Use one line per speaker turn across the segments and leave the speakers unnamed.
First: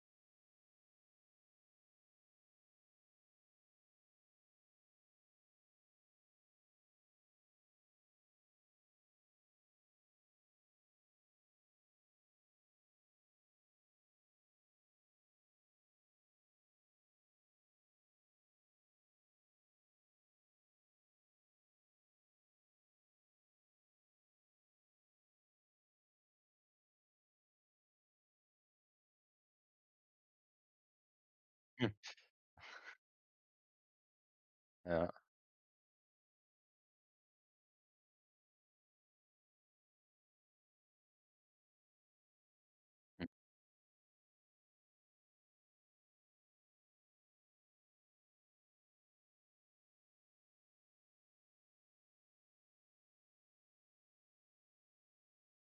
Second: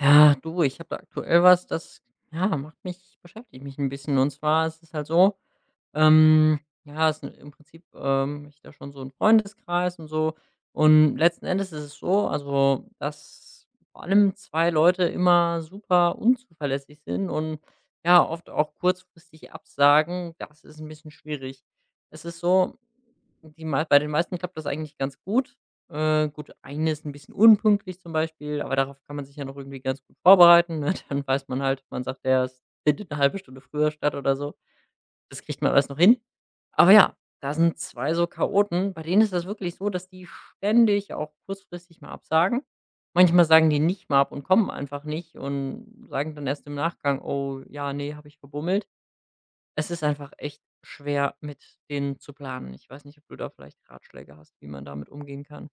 Ja, du, ich habe da aktuell was, das, ja, macht mich beschäftigt mich ein bisschen. Und zwar ist es halt so, ja, ist im Prinzip, ich da schon so 'n Freundeskreis und so. Und letzten Endes ist es so, also, dass vor allem 2 Leute immer super unzuverlässig sind und ja, oft auch kurzfristig absagen. Das ist ein bisschen schwierig. Es ist so, die mei bei den meisten klappt das eigentlich ganz gut. Gut, eine ist ein bisschen unpünktlich zum Beispiel, aber darauf kann man sich ja noch irgendwie ganz gut vorbereiten, ne? Dann weiß man halt
Hm,
man sagt, der ist eine halbe Stunde früher statt oder so.
ja.
Das kriegt man alles noch hin. Aber ja, da sind 2 so Chaoten, bei denen ist das wirklich so, dass die ständig auch kurzfristig mal absagen. Manchmal sagen die nicht mal ab und kommen einfach nicht und sagen dann erst im Nachgang: „Oh ja, nee, habe ich verbummelt.“ Es ist einfach echt schwer, mit denen zu planen. Ich weiß nicht, ob du da vielleicht Ratschläge hast, wie man damit umgehen kann?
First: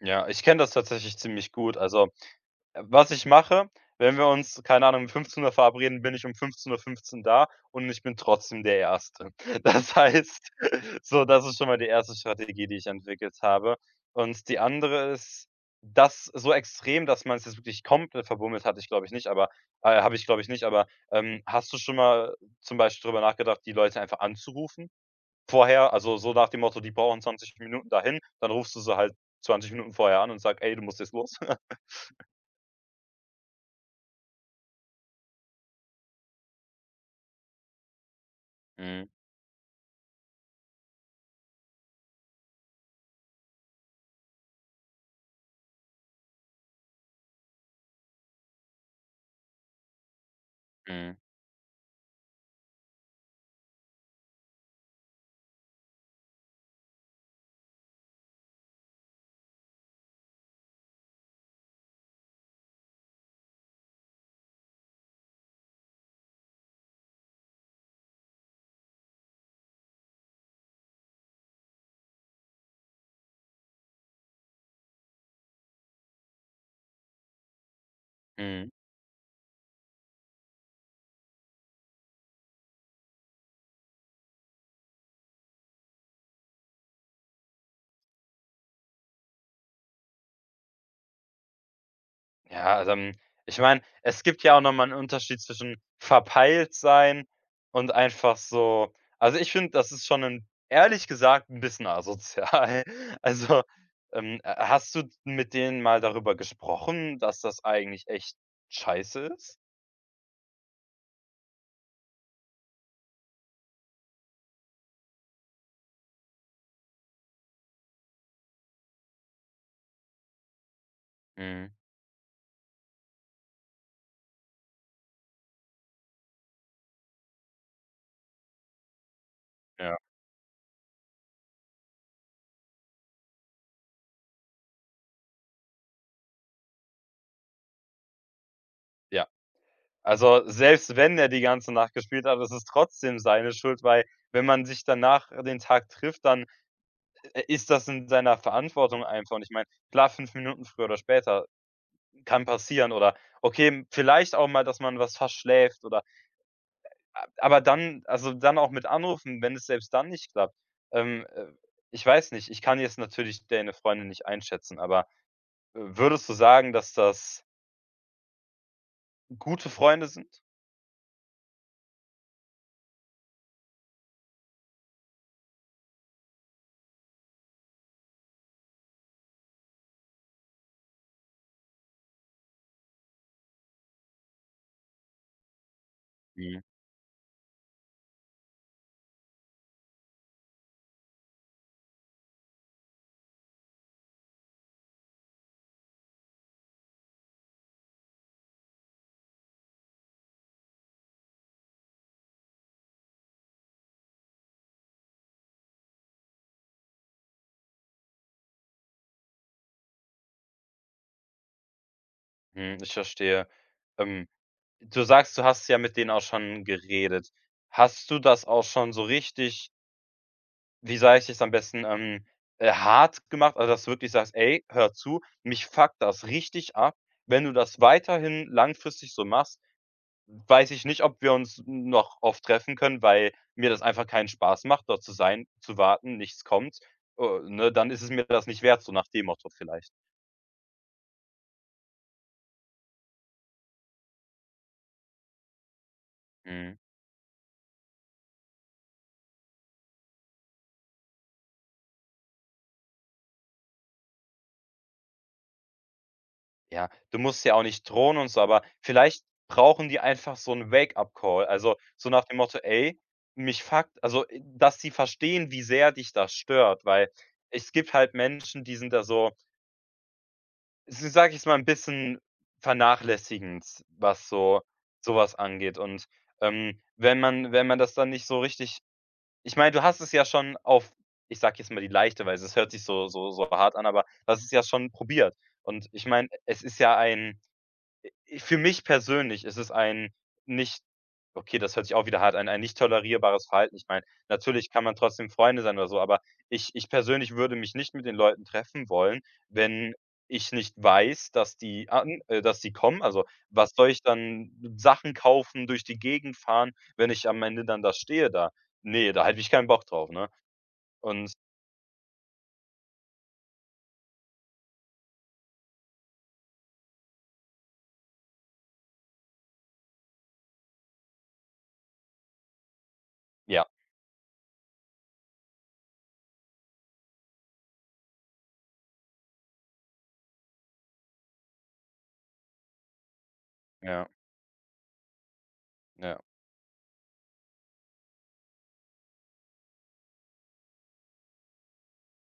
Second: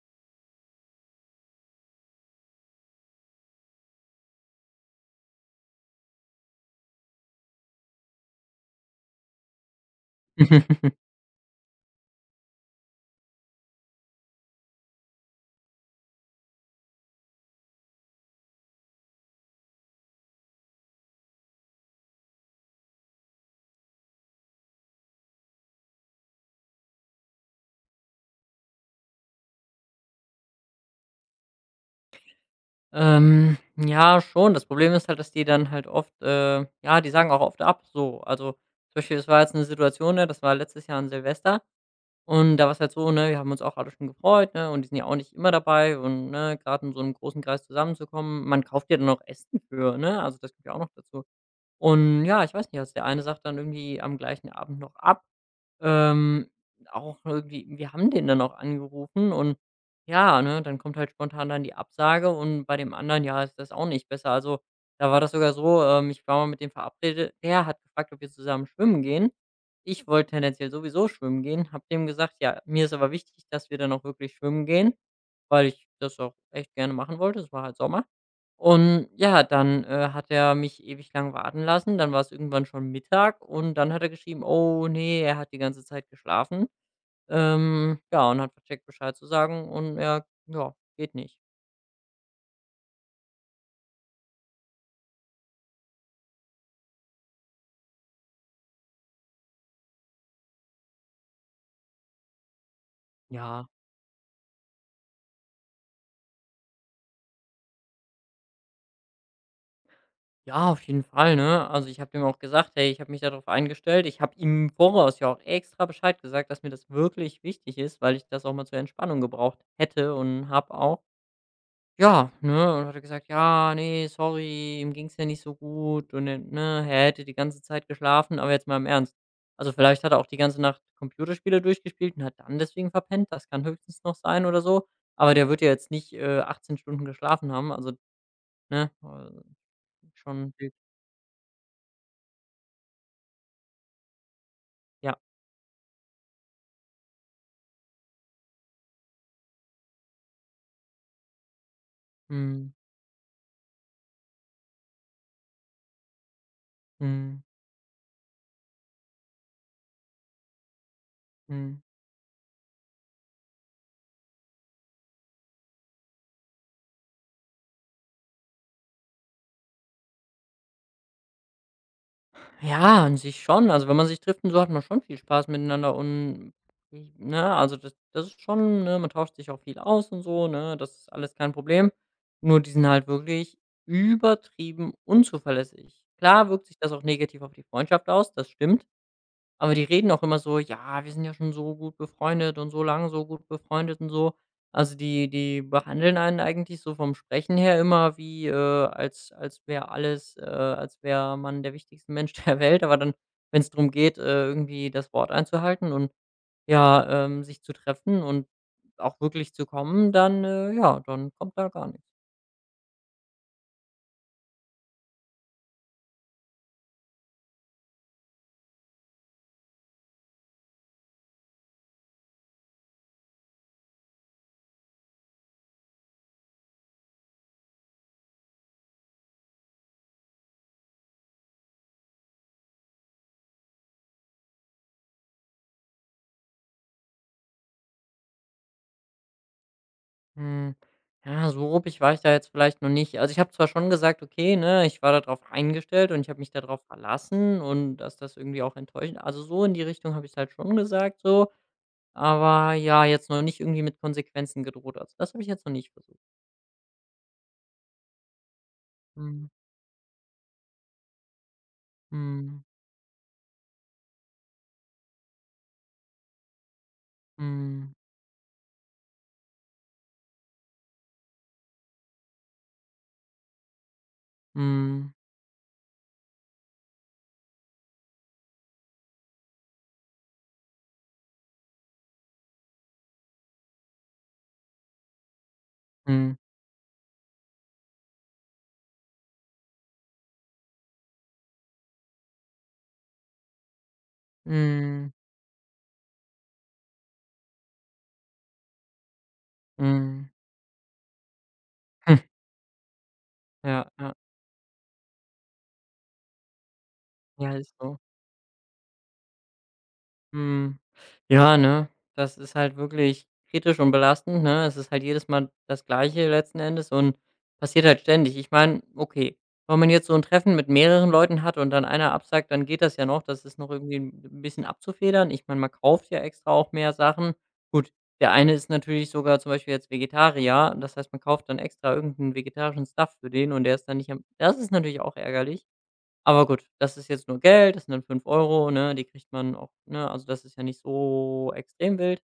Ja, ich kenne das tatsächlich ziemlich gut. Also, was ich mache, wenn wir uns, keine Ahnung, um 15:00 verabreden, bin ich um 15:15 da und ich bin trotzdem der Erste. Das heißt, so, das ist schon mal die erste Strategie, die ich entwickelt habe. Und die andere ist, das so extrem, dass man es jetzt wirklich komplett verbummelt hatte ich, glaube ich, nicht, aber habe ich, glaube ich, nicht, aber hast du schon mal zum Beispiel darüber nachgedacht, die Leute einfach anzurufen? Vorher, also so nach dem Motto, die brauchen 20 Minuten dahin, dann rufst du sie halt 20 Minuten vorher an und sagst: „Ey, du musst jetzt los."
Ja, schon. Das Problem ist halt, dass die dann halt oft ja, die sagen auch oft ab so. Also, zum
Mhm,
Beispiel, es war jetzt eine Situation, ne, das war letztes Jahr an Silvester. Und da war es halt so, ne, wir haben uns auch alle schon gefreut, ne, und die sind ja auch nicht immer dabei und, ne, gerade in so einem großen Kreis zusammenzukommen man kauft ja dann auch Essen für, ne? Also, das kommt ja auch noch
mhm,
dazu. Und ja, ich weiß nicht, also, der eine sagt dann irgendwie am gleichen Abend noch ab. Ähm, Auch irgendwie wir haben den dann auch angerufen und ja, ne, dann kommt halt spontan dann die Absage und bei dem anderen, ja, ist das auch nicht besser. Also, da war das sogar so, ich war mal mit dem verabredet. Der hat gefragt, ob wir zusammen schwimmen gehen. Ich wollte tendenziell sowieso schwimmen gehen, habe dem gesagt: „Ja, mir ist aber wichtig, dass wir dann auch wirklich schwimmen gehen, weil ich das auch echt gerne machen wollte.“ Es war halt Sommer.
mhm.
Und ja, dann, hat er mich ewig lang warten lassen. Dann war es irgendwann schon Mittag und dann hat er geschrieben: „Oh nee er hat die ganze Zeit geschlafen.“ Ja, und hat vercheckt, Bescheid zu sagen und er ja, geht nicht.
Ja, also, ich meine, es gibt ja auch noch mal 'n Unterschied zwischen verpeilt sein und einfach so, also, ich finde, das ist schon ein, ehrlich gesagt, ein bisschen asozial. Also,
Ja,
ha hast du mit denen mal darüber gesprochen, dass das eigentlich echt scheiße ist?
ja, auf jeden Fall, ne? Also, ich habe dem auch gesagt: „Hey, ich habe mich darauf eingestellt.“ Ich habe ihm im Voraus ja auch extra Bescheid gesagt, dass mir das wirklich wichtig ist, weil ich das auch mal zur Entspannung gebraucht hätte und habe auch.
Mhm,
Ja, ne, und hat er gesagt: „Ja, nee, sorry, ihm ging's ja nicht so gut und er ne, er hätte die ganze Zeit geschlafen, aber jetzt mal im Ernst. Also, vielleicht hat er auch die ganze Nacht Computerspiele durchgespielt und hat dann deswegen verpennt. Das kann höchstens noch sein oder so, aber der wird ja jetzt nicht, 18 Stunden geschlafen haben.“ Also, ne,
ja. Also,
schon wild.
selbst wenn er die ganze Nacht gespielt hat, ist es trotzdem seine Schuld, weil, wenn man sich
Ja.
danach den Tag trifft, dann ist das in seiner Verantwortung, einfach. Und ich meine, klar, 5 Minuten früher oder später kann
Mhm.
passieren, oder okay, vielleicht auch mal, dass man was verschläft, oder a
Mhm.
aber dann, also, dann auch mit anrufen, wenn es selbst dann nicht klappt. Ähm, äh,
Mhm.
Ich weiß nicht, ich kann jetzt natürlich deine Freundin nicht einschätzen, aber würdest du sagen, dass das gute Freunde sind?
Ja, an sich schon. Also, wenn man sich trifft und so, hat man schon viel Spaß miteinander und, i ne, also das ist schon ne, man tauscht sich auch viel aus und so, ne? Das ist alles kein Problem. Nur die sind halt wirklich übertrieben unzuverlässig. Klar
Mhm,
wirkt sich das auch negativ auf die Freundschaft aus, das stimmt. Aber die reden auch immer so: „Ja, wir sind ja schon so gut befreundet und so lang so gut befreundet und so.“ Also, die behandeln einen eigentlich so vom Sprechen her immer wie, als wäre alles als wäre man der wichtigste Mensch der Welt, aber dann, wenn es darum geht, irgendwie das Wort einzuhalten und, ja, sich zu treffen und auch wirklich zu kommen, dann, ja dann kommt da gar nichts.
mhm, ich verstehe. Ähm Du sagst, du hast ja mit denen auch schon geredet. Hast du das auch schon so richtig, wie sage ich es am besten, hart gemacht? Also, dass du wirklich sagst: „Ey, hör zu, mich fuckt das richtig ab. Wenn du das weiterhin langfristig so machst, weiß ich nicht, ob wir uns noch oft treffen können, weil mir das einfach keinen Spaß macht, dort zu sein, zu warten, nichts kommt. Ne, dann ist es mir das nicht wert", so nach dem Motto vielleicht.
Hm, ja, so ruppig war ich da jetzt vielleicht noch nicht. Also, ich habe zwar schon gesagt: „Okay, ne, ich war darauf eingestellt und ich habe mich
Mhm.
darauf verlassen und dass das irgendwie auch enttäuschend“ also, so in die Richtung habe ich es halt schon gesagt so, aber ja, jetzt noch nicht irgendwie mit Konsequenzen gedroht. Also, das habe ich jetzt noch nicht versucht.
Ja, du musst ja auch nicht drohen und so, aber vielleicht
Mhm.
brauchen die einfach so 'n Wake-up-Call. Also, so nach dem Motto:
Mhm.
„Ey, mich fuckt", also, dass sie verstehen, wie sehr dich das stört, weil es gibt
Mhm.
halt Menschen, die sind da so, s sage ich jetzt mal, 'n bisschen vernachlässigend, was so
Mhm.
so was angeht. Und wenn man das dann nicht so richtig, ich meine, du hast es ja schon auf, ich sage jetzt mal, die leichte Weise, es hört sich so hart an, aber du hast es ja schon probiert. Und ich meine,
Mhm.
es ist ja ein für mich persönlich ist es ein, nicht okay, das hört sich auch wieder hart an, ein nicht tolerierbares Verhalten. Ich meine, natürlich kann man
Mhm.
trotzdem Freunde sein oder so, aber ich persönlich würde mich nicht mit den Leuten treffen wollen, wenn
Mhm. Hm.
ich nicht weiß, dass die an dass die kommen. Also, was
Ja,
soll ich
ja.
dann Sachen kaufen, durch die Gegend fahren, wenn ich am
Ja,
Ende
ist
dann da
so.
stehe da? Nee, da hätte ich keinen Bock drauf, ne?
Mhm.
Und
Ja, ne? Das ist halt wirklich kritisch und belastend, ne? Es ist halt jedes Mal das Gleiche letzten Endes und passiert halt ständig. Ich meine, okay, wenn man jetzt so ein Treffen mit mehreren Leuten hat und dann einer absagt, dann geht das ja noch. Das ist
ja,
noch irgendwie ein bisschen abzufedern. Ich meine, man kauft ja extra auch mehr Sachen. Gut, der eine ist natürlich sogar zum Beispiel jetzt Vegetarier. Das heißt, man kauft dann extra irgendeinen vegetarischen Stuff für den und der ist dann
ja,
nicht am das ist natürlich auch ärgerlich.
ja,
Aber gut, das ist jetzt nur Geld, das sind dann 5 €, ne? Die kriegt man auch ne, also das ist ja nicht so extrem wild.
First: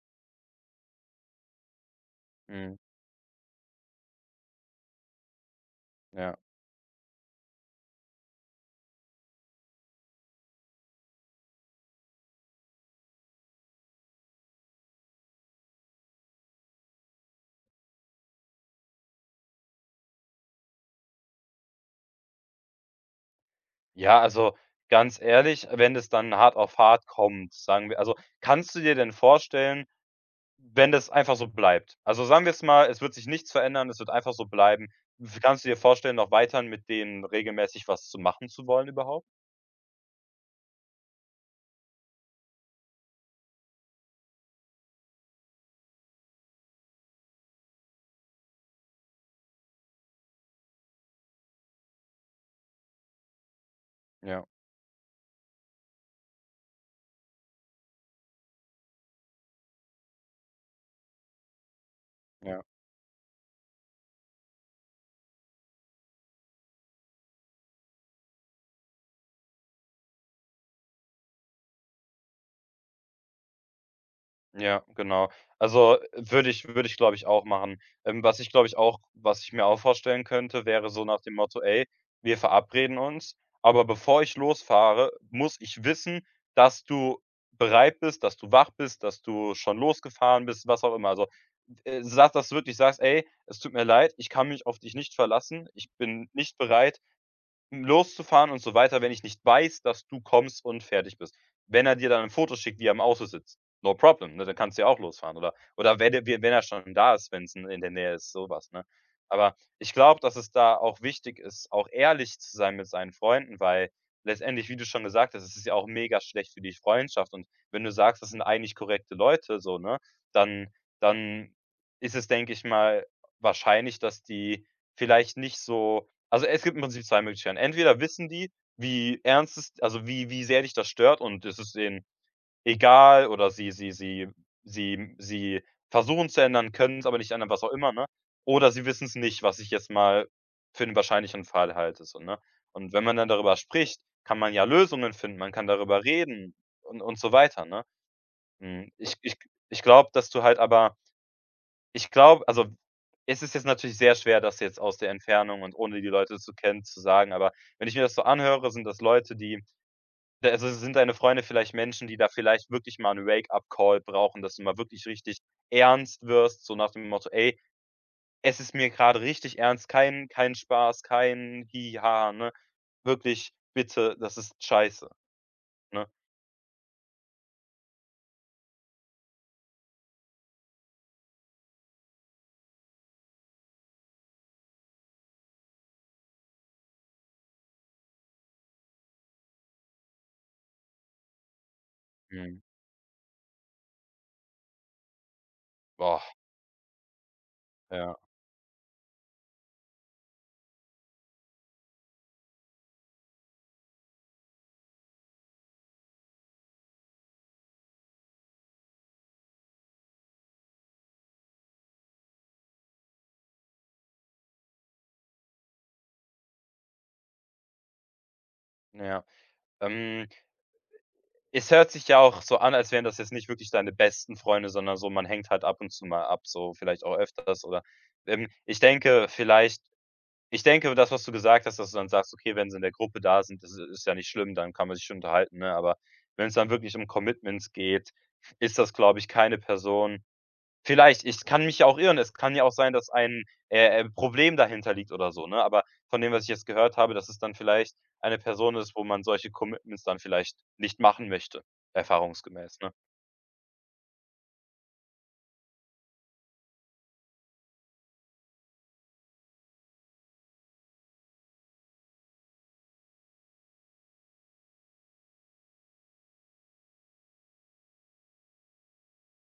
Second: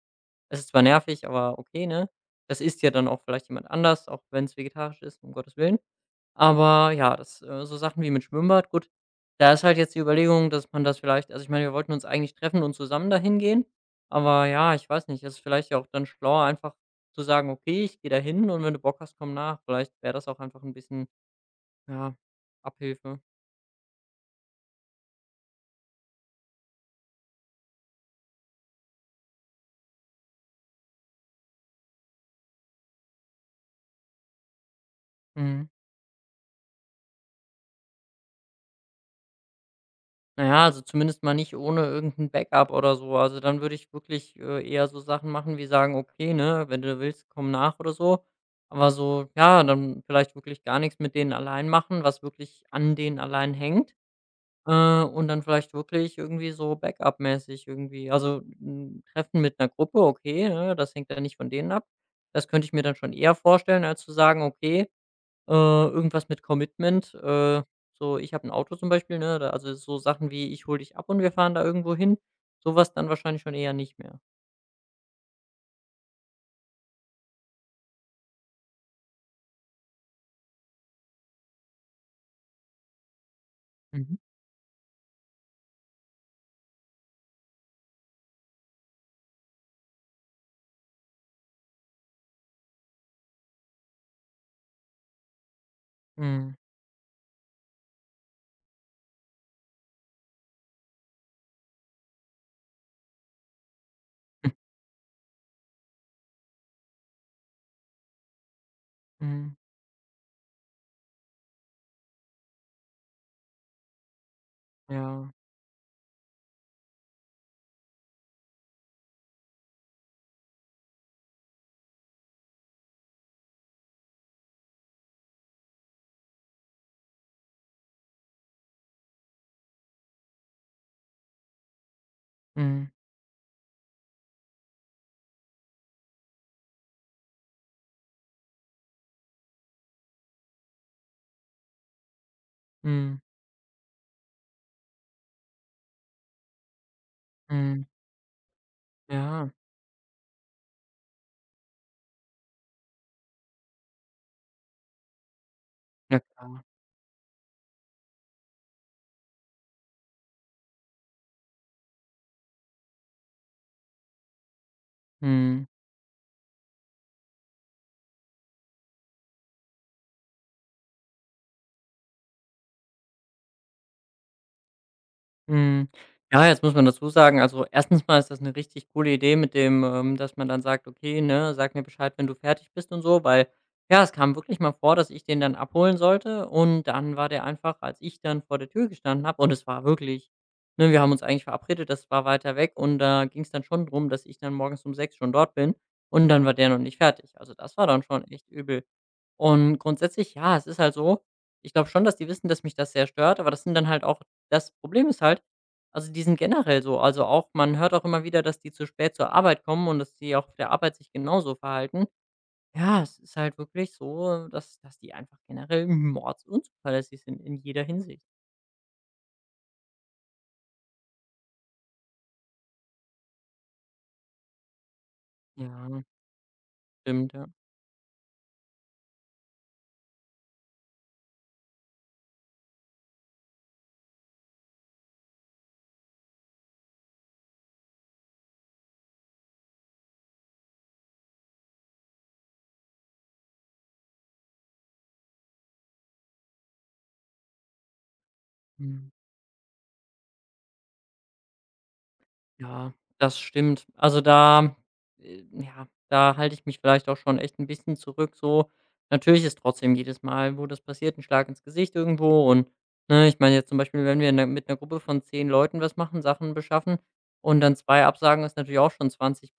Es ist zwar nervig, aber okay, ne? Das
mhm,
isst ja dann auch vielleicht jemand anders, auch wenn es vegetarisch ist, um Gottes Willen.
ja.
Aber ja, das so Sachen wie mit Schwimmbad, gut, da ist halt jetzt die Überlegung, dass man das vielleicht also ich meine, wir wollten uns eigentlich treffen und zusammen dahin gehen, aber ja, ich weiß nicht, es ist vielleicht ja auch dann schlauer, einfach zu sagen: „Okay, ich gehe dahin und wenn du Bock hast, komm nach.“ Vielleicht wäre das auch einfach ein bisschen, ja, Abhilfe.
Ja, also ganz ehrlich, wenn es dann hart auf hart kommt, sagen wir, also, kannst du dir denn vorstellen, wenn das einfach so bleibt? Also, sagen wir es mal, es wird sich nichts verändern, es wird einfach so bleiben. Kannst
Mhm.
du dir vorstellen, noch weiterhin mit denen regelmäßig was zu machen zu wollen überhaupt?
Na ja, also zumindest mal nicht ohne irgendein Backup oder so. Also, dann würde ich wirklich, eher so Sachen machen wie sagen: „Okay, ne, wenn du willst, komm nach oder so.“ Aber so, ja, dann vielleicht wirklich gar nichts mit denen allein machen, was wirklich an denen allein hängt,
Ja,
und dann vielleicht wirklich irgendwie so Backup-mäßig irgendwie also 'n Treffen mit einer Gruppe, okay, ne, das hängt ja nicht von denen ab. Das
ja.
könnte ich mir dann schon eher vorstellen, als zu sagen: „Okay“ irgendwas mit Commitment. So, ich habe ein Auto zum Beispiel, ne? Da also, so Sachen wie: „Ich hole dich ab und wir fahren da irgendwo hin.“ Sowas dann wahrscheinlich schon eher nicht mehr.
Ja, genau. Also, würde ich, glaube ich, auch machen. Was ich mir auch vorstellen könnte, wäre so nach dem Motto: „Ey, wir verabreden uns, aber
Mhm.
bevor ich losfahre, muss ich wissen, dass du bereit bist, dass du wach bist, dass du schon losgefahren bist", was auch immer. Also, das wirklich sagst: „Ey, es tut mir leid, ich kann mich auf dich nicht verlassen. Ich bin
Mhm.
nicht bereit, loszufahren und so weiter, wenn ich nicht weiß, dass du kommst und fertig bist. Wenn er dir dann ein Foto schickt, wie er im Auto sitzt, no problem, ne,
Hm.
dann kannst du ja auch losfahren oder wenn er schon da ist, wenn's in der Nähe ist, sowas, ne?
Mhm.
Aber ich glaube, dass es da auch wichtig ist, auch ehrlich zu sein mit seinen Freunden, weil letztendlich, wie du schon
Ja.
gesagt hast, es ist ja auch mega schlecht für die Freundschaft. Und wenn du sagst, das sind eigentlich korrekte Leute, so, ne, dann, dann ist es, denke ich mal, wahrscheinlich, dass die vielleicht nicht so, also, es gibt im Prinzip zwei Möglichkeiten. Entweder wissen die, wie ernst es, also, wie sehr dich das stört, und es ist ihnen
Mhm.
egal, oder sie versuchen es zu ändern, können's aber nicht ändern, was auch immer, ne? Oder sie wissen es nicht, was ich jetzt mal für den wahrscheinlichen Fall halte, so, ne? Und wenn man
Mhm.
dann darüber spricht, kann man ja Lösungen finden, man kann darüber reden und so weiter, ne?
Mhm.
Hm, ich ich
Ja.
ich glaube, dass du halt, aber ich glaube, also, es ist jetzt natürlich sehr schwer, das jetzt aus der Entfernung und ohne die
Ja,
Leute zu
klar.
kennen, zu sagen, aber wenn ich mir das so anhöre, sind das Leute, die da, also, sind deine Freunde vielleicht Menschen, die da vielleicht wirklich mal einen Wake-up-Call brauchen, dass du mal wirklich richtig
Mhm.
ernst wirst, so nach dem Motto: „Ey, es ist mir gerade richtig ernst, kein Spaß, kein Hi ne? Wirklich, bitte, das ist scheiße,
Mhm.
ne?
Ja, jetzt muss man dazu sagen, also erstens mal ist das eine richtig coole Idee mit dem, dass man dann sagt: „Okay, ne, sag mir Bescheid, wenn du fertig bist“ und so, weil, ja, es kam wirklich mal vor, dass ich den dann abholen sollte und dann war der einfach, als ich dann vor der Tür gestanden habe und es war wirklich ne, wir haben uns eigentlich verabredet, das war weiter
Mhm.
weg und da ging es dann schon drum, dass ich dann morgens um 6 schon dort bin
Boah,
und dann war der noch nicht fertig. Also, das war dann
ja.
schon echt übel. Und grundsätzlich, ja, es ist halt so, ich glaube schon, dass die wissen, dass mich das sehr stört, aber das sind dann halt auch das Problem ist halt, also die sind generell so. Also auch man hört auch immer wieder, dass die zu spät zur Arbeit kommen und dass die auch auf der Arbeit sich genauso verhalten. Ja, es ist halt wirklich so, dass die einfach generell mordsunzuverlässig sind in jeder Hinsicht.
Ja, ähm es hört sich ja auch so an, als wären das jetzt nicht wirklich deine besten Freunde, sondern so, man hängt halt ab und
Ja,
zu mal ab, so vielleicht auch
stimmt, ja.
öfters oder ähm, ich denke vielleicht ich denke, das, was du gesagt hast, dass du dann sagst: „Okay, wenn sie in der Gruppe da sind, das i ist ja nicht schlimm, dann kann man sich schon unterhalten", ne? Aber wenn es dann wirklich um Commitments geht, ist das, glaube ich, keine Person. Vielleicht, ich kann mich ja auch irren. Es kann ja auch sein, dass ein Problem dahinter liegt oder so, ne? Aber von dem, was ich jetzt gehört habe, dass es dann vielleicht eine Person ist, wo
Mhm.
man solche Commitments dann vielleicht nicht machen möchte, erfahrungsgemäß, ne?
Ja, das stimmt. Also, da ja, da halte ich mich vielleicht auch schon echt ein bisschen zurück so. Natürlich ist trotzdem jedes Mal, wo das passiert, ein Schlag ins Gesicht irgendwo und, ne, ich meine jetzt zum Beispiel, wenn wir mit einer Gruppe von 10 Leuten was machen, Sachen beschaffen und dann 2 absagen, ist natürlich auch schon 20.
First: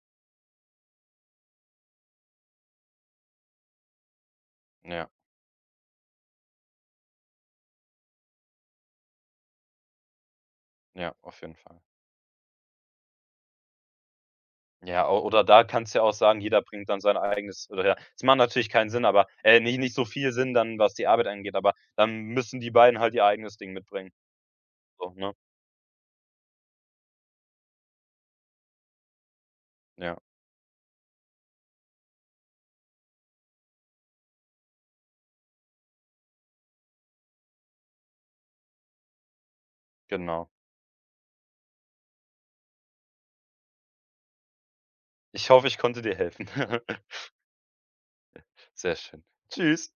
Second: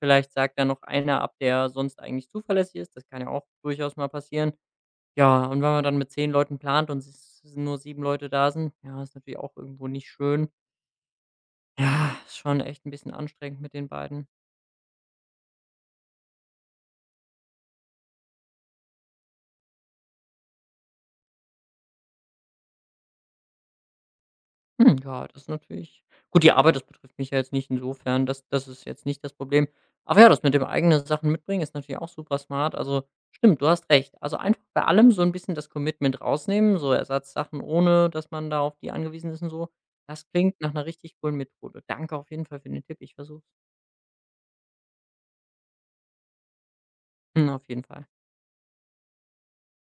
Vielleicht sagt dann noch einer ab, der sonst eigentlich zuverlässig ist. Das kann ja auch durchaus mal passieren.
Ja,
Ja, und wenn man dann mit 10 Leuten plant und es nur 7 Leute da sind, ja, ist natürlich auch irgendwo nicht schön.
ja, auf jeden Fall.
Ja, ist schon echt ein bisschen anstrengend mit den beiden.
Ja, o oder da kannst du ja auch sagen, jeder bringt dann sein eigenes, oder ja, es macht natürlich keinen Sinn, aber nicht so viel Sinn dann, was die Arbeit angeht, aber dann müssen die beiden halt ihr eigenes Ding mitbringen,
Hm,
so,
ja,
ne?
das ist natürlich gut, die Arbeit, das betrifft mich ja jetzt nicht insofern, das ist jetzt nicht das Problem.
Ja,
Aber ja, das mit dem eigenen Sachen mitbringen ist natürlich auch super smart. Also, stimmt, du hast recht. Also, einfach bei allem so ein bisschen das Commitment rausnehmen, so Ersatzsachen, ohne dass man da auf die angewiesen ist und so. Das
genau.
klingt nach einer richtig coolen Methode. Danke auf jeden Fall für den Tipp. Ich versuche.
Ich hoffe, ich konnte dir helfen.
Hm, auf jeden Fall.
Sehr schön. Tschüss.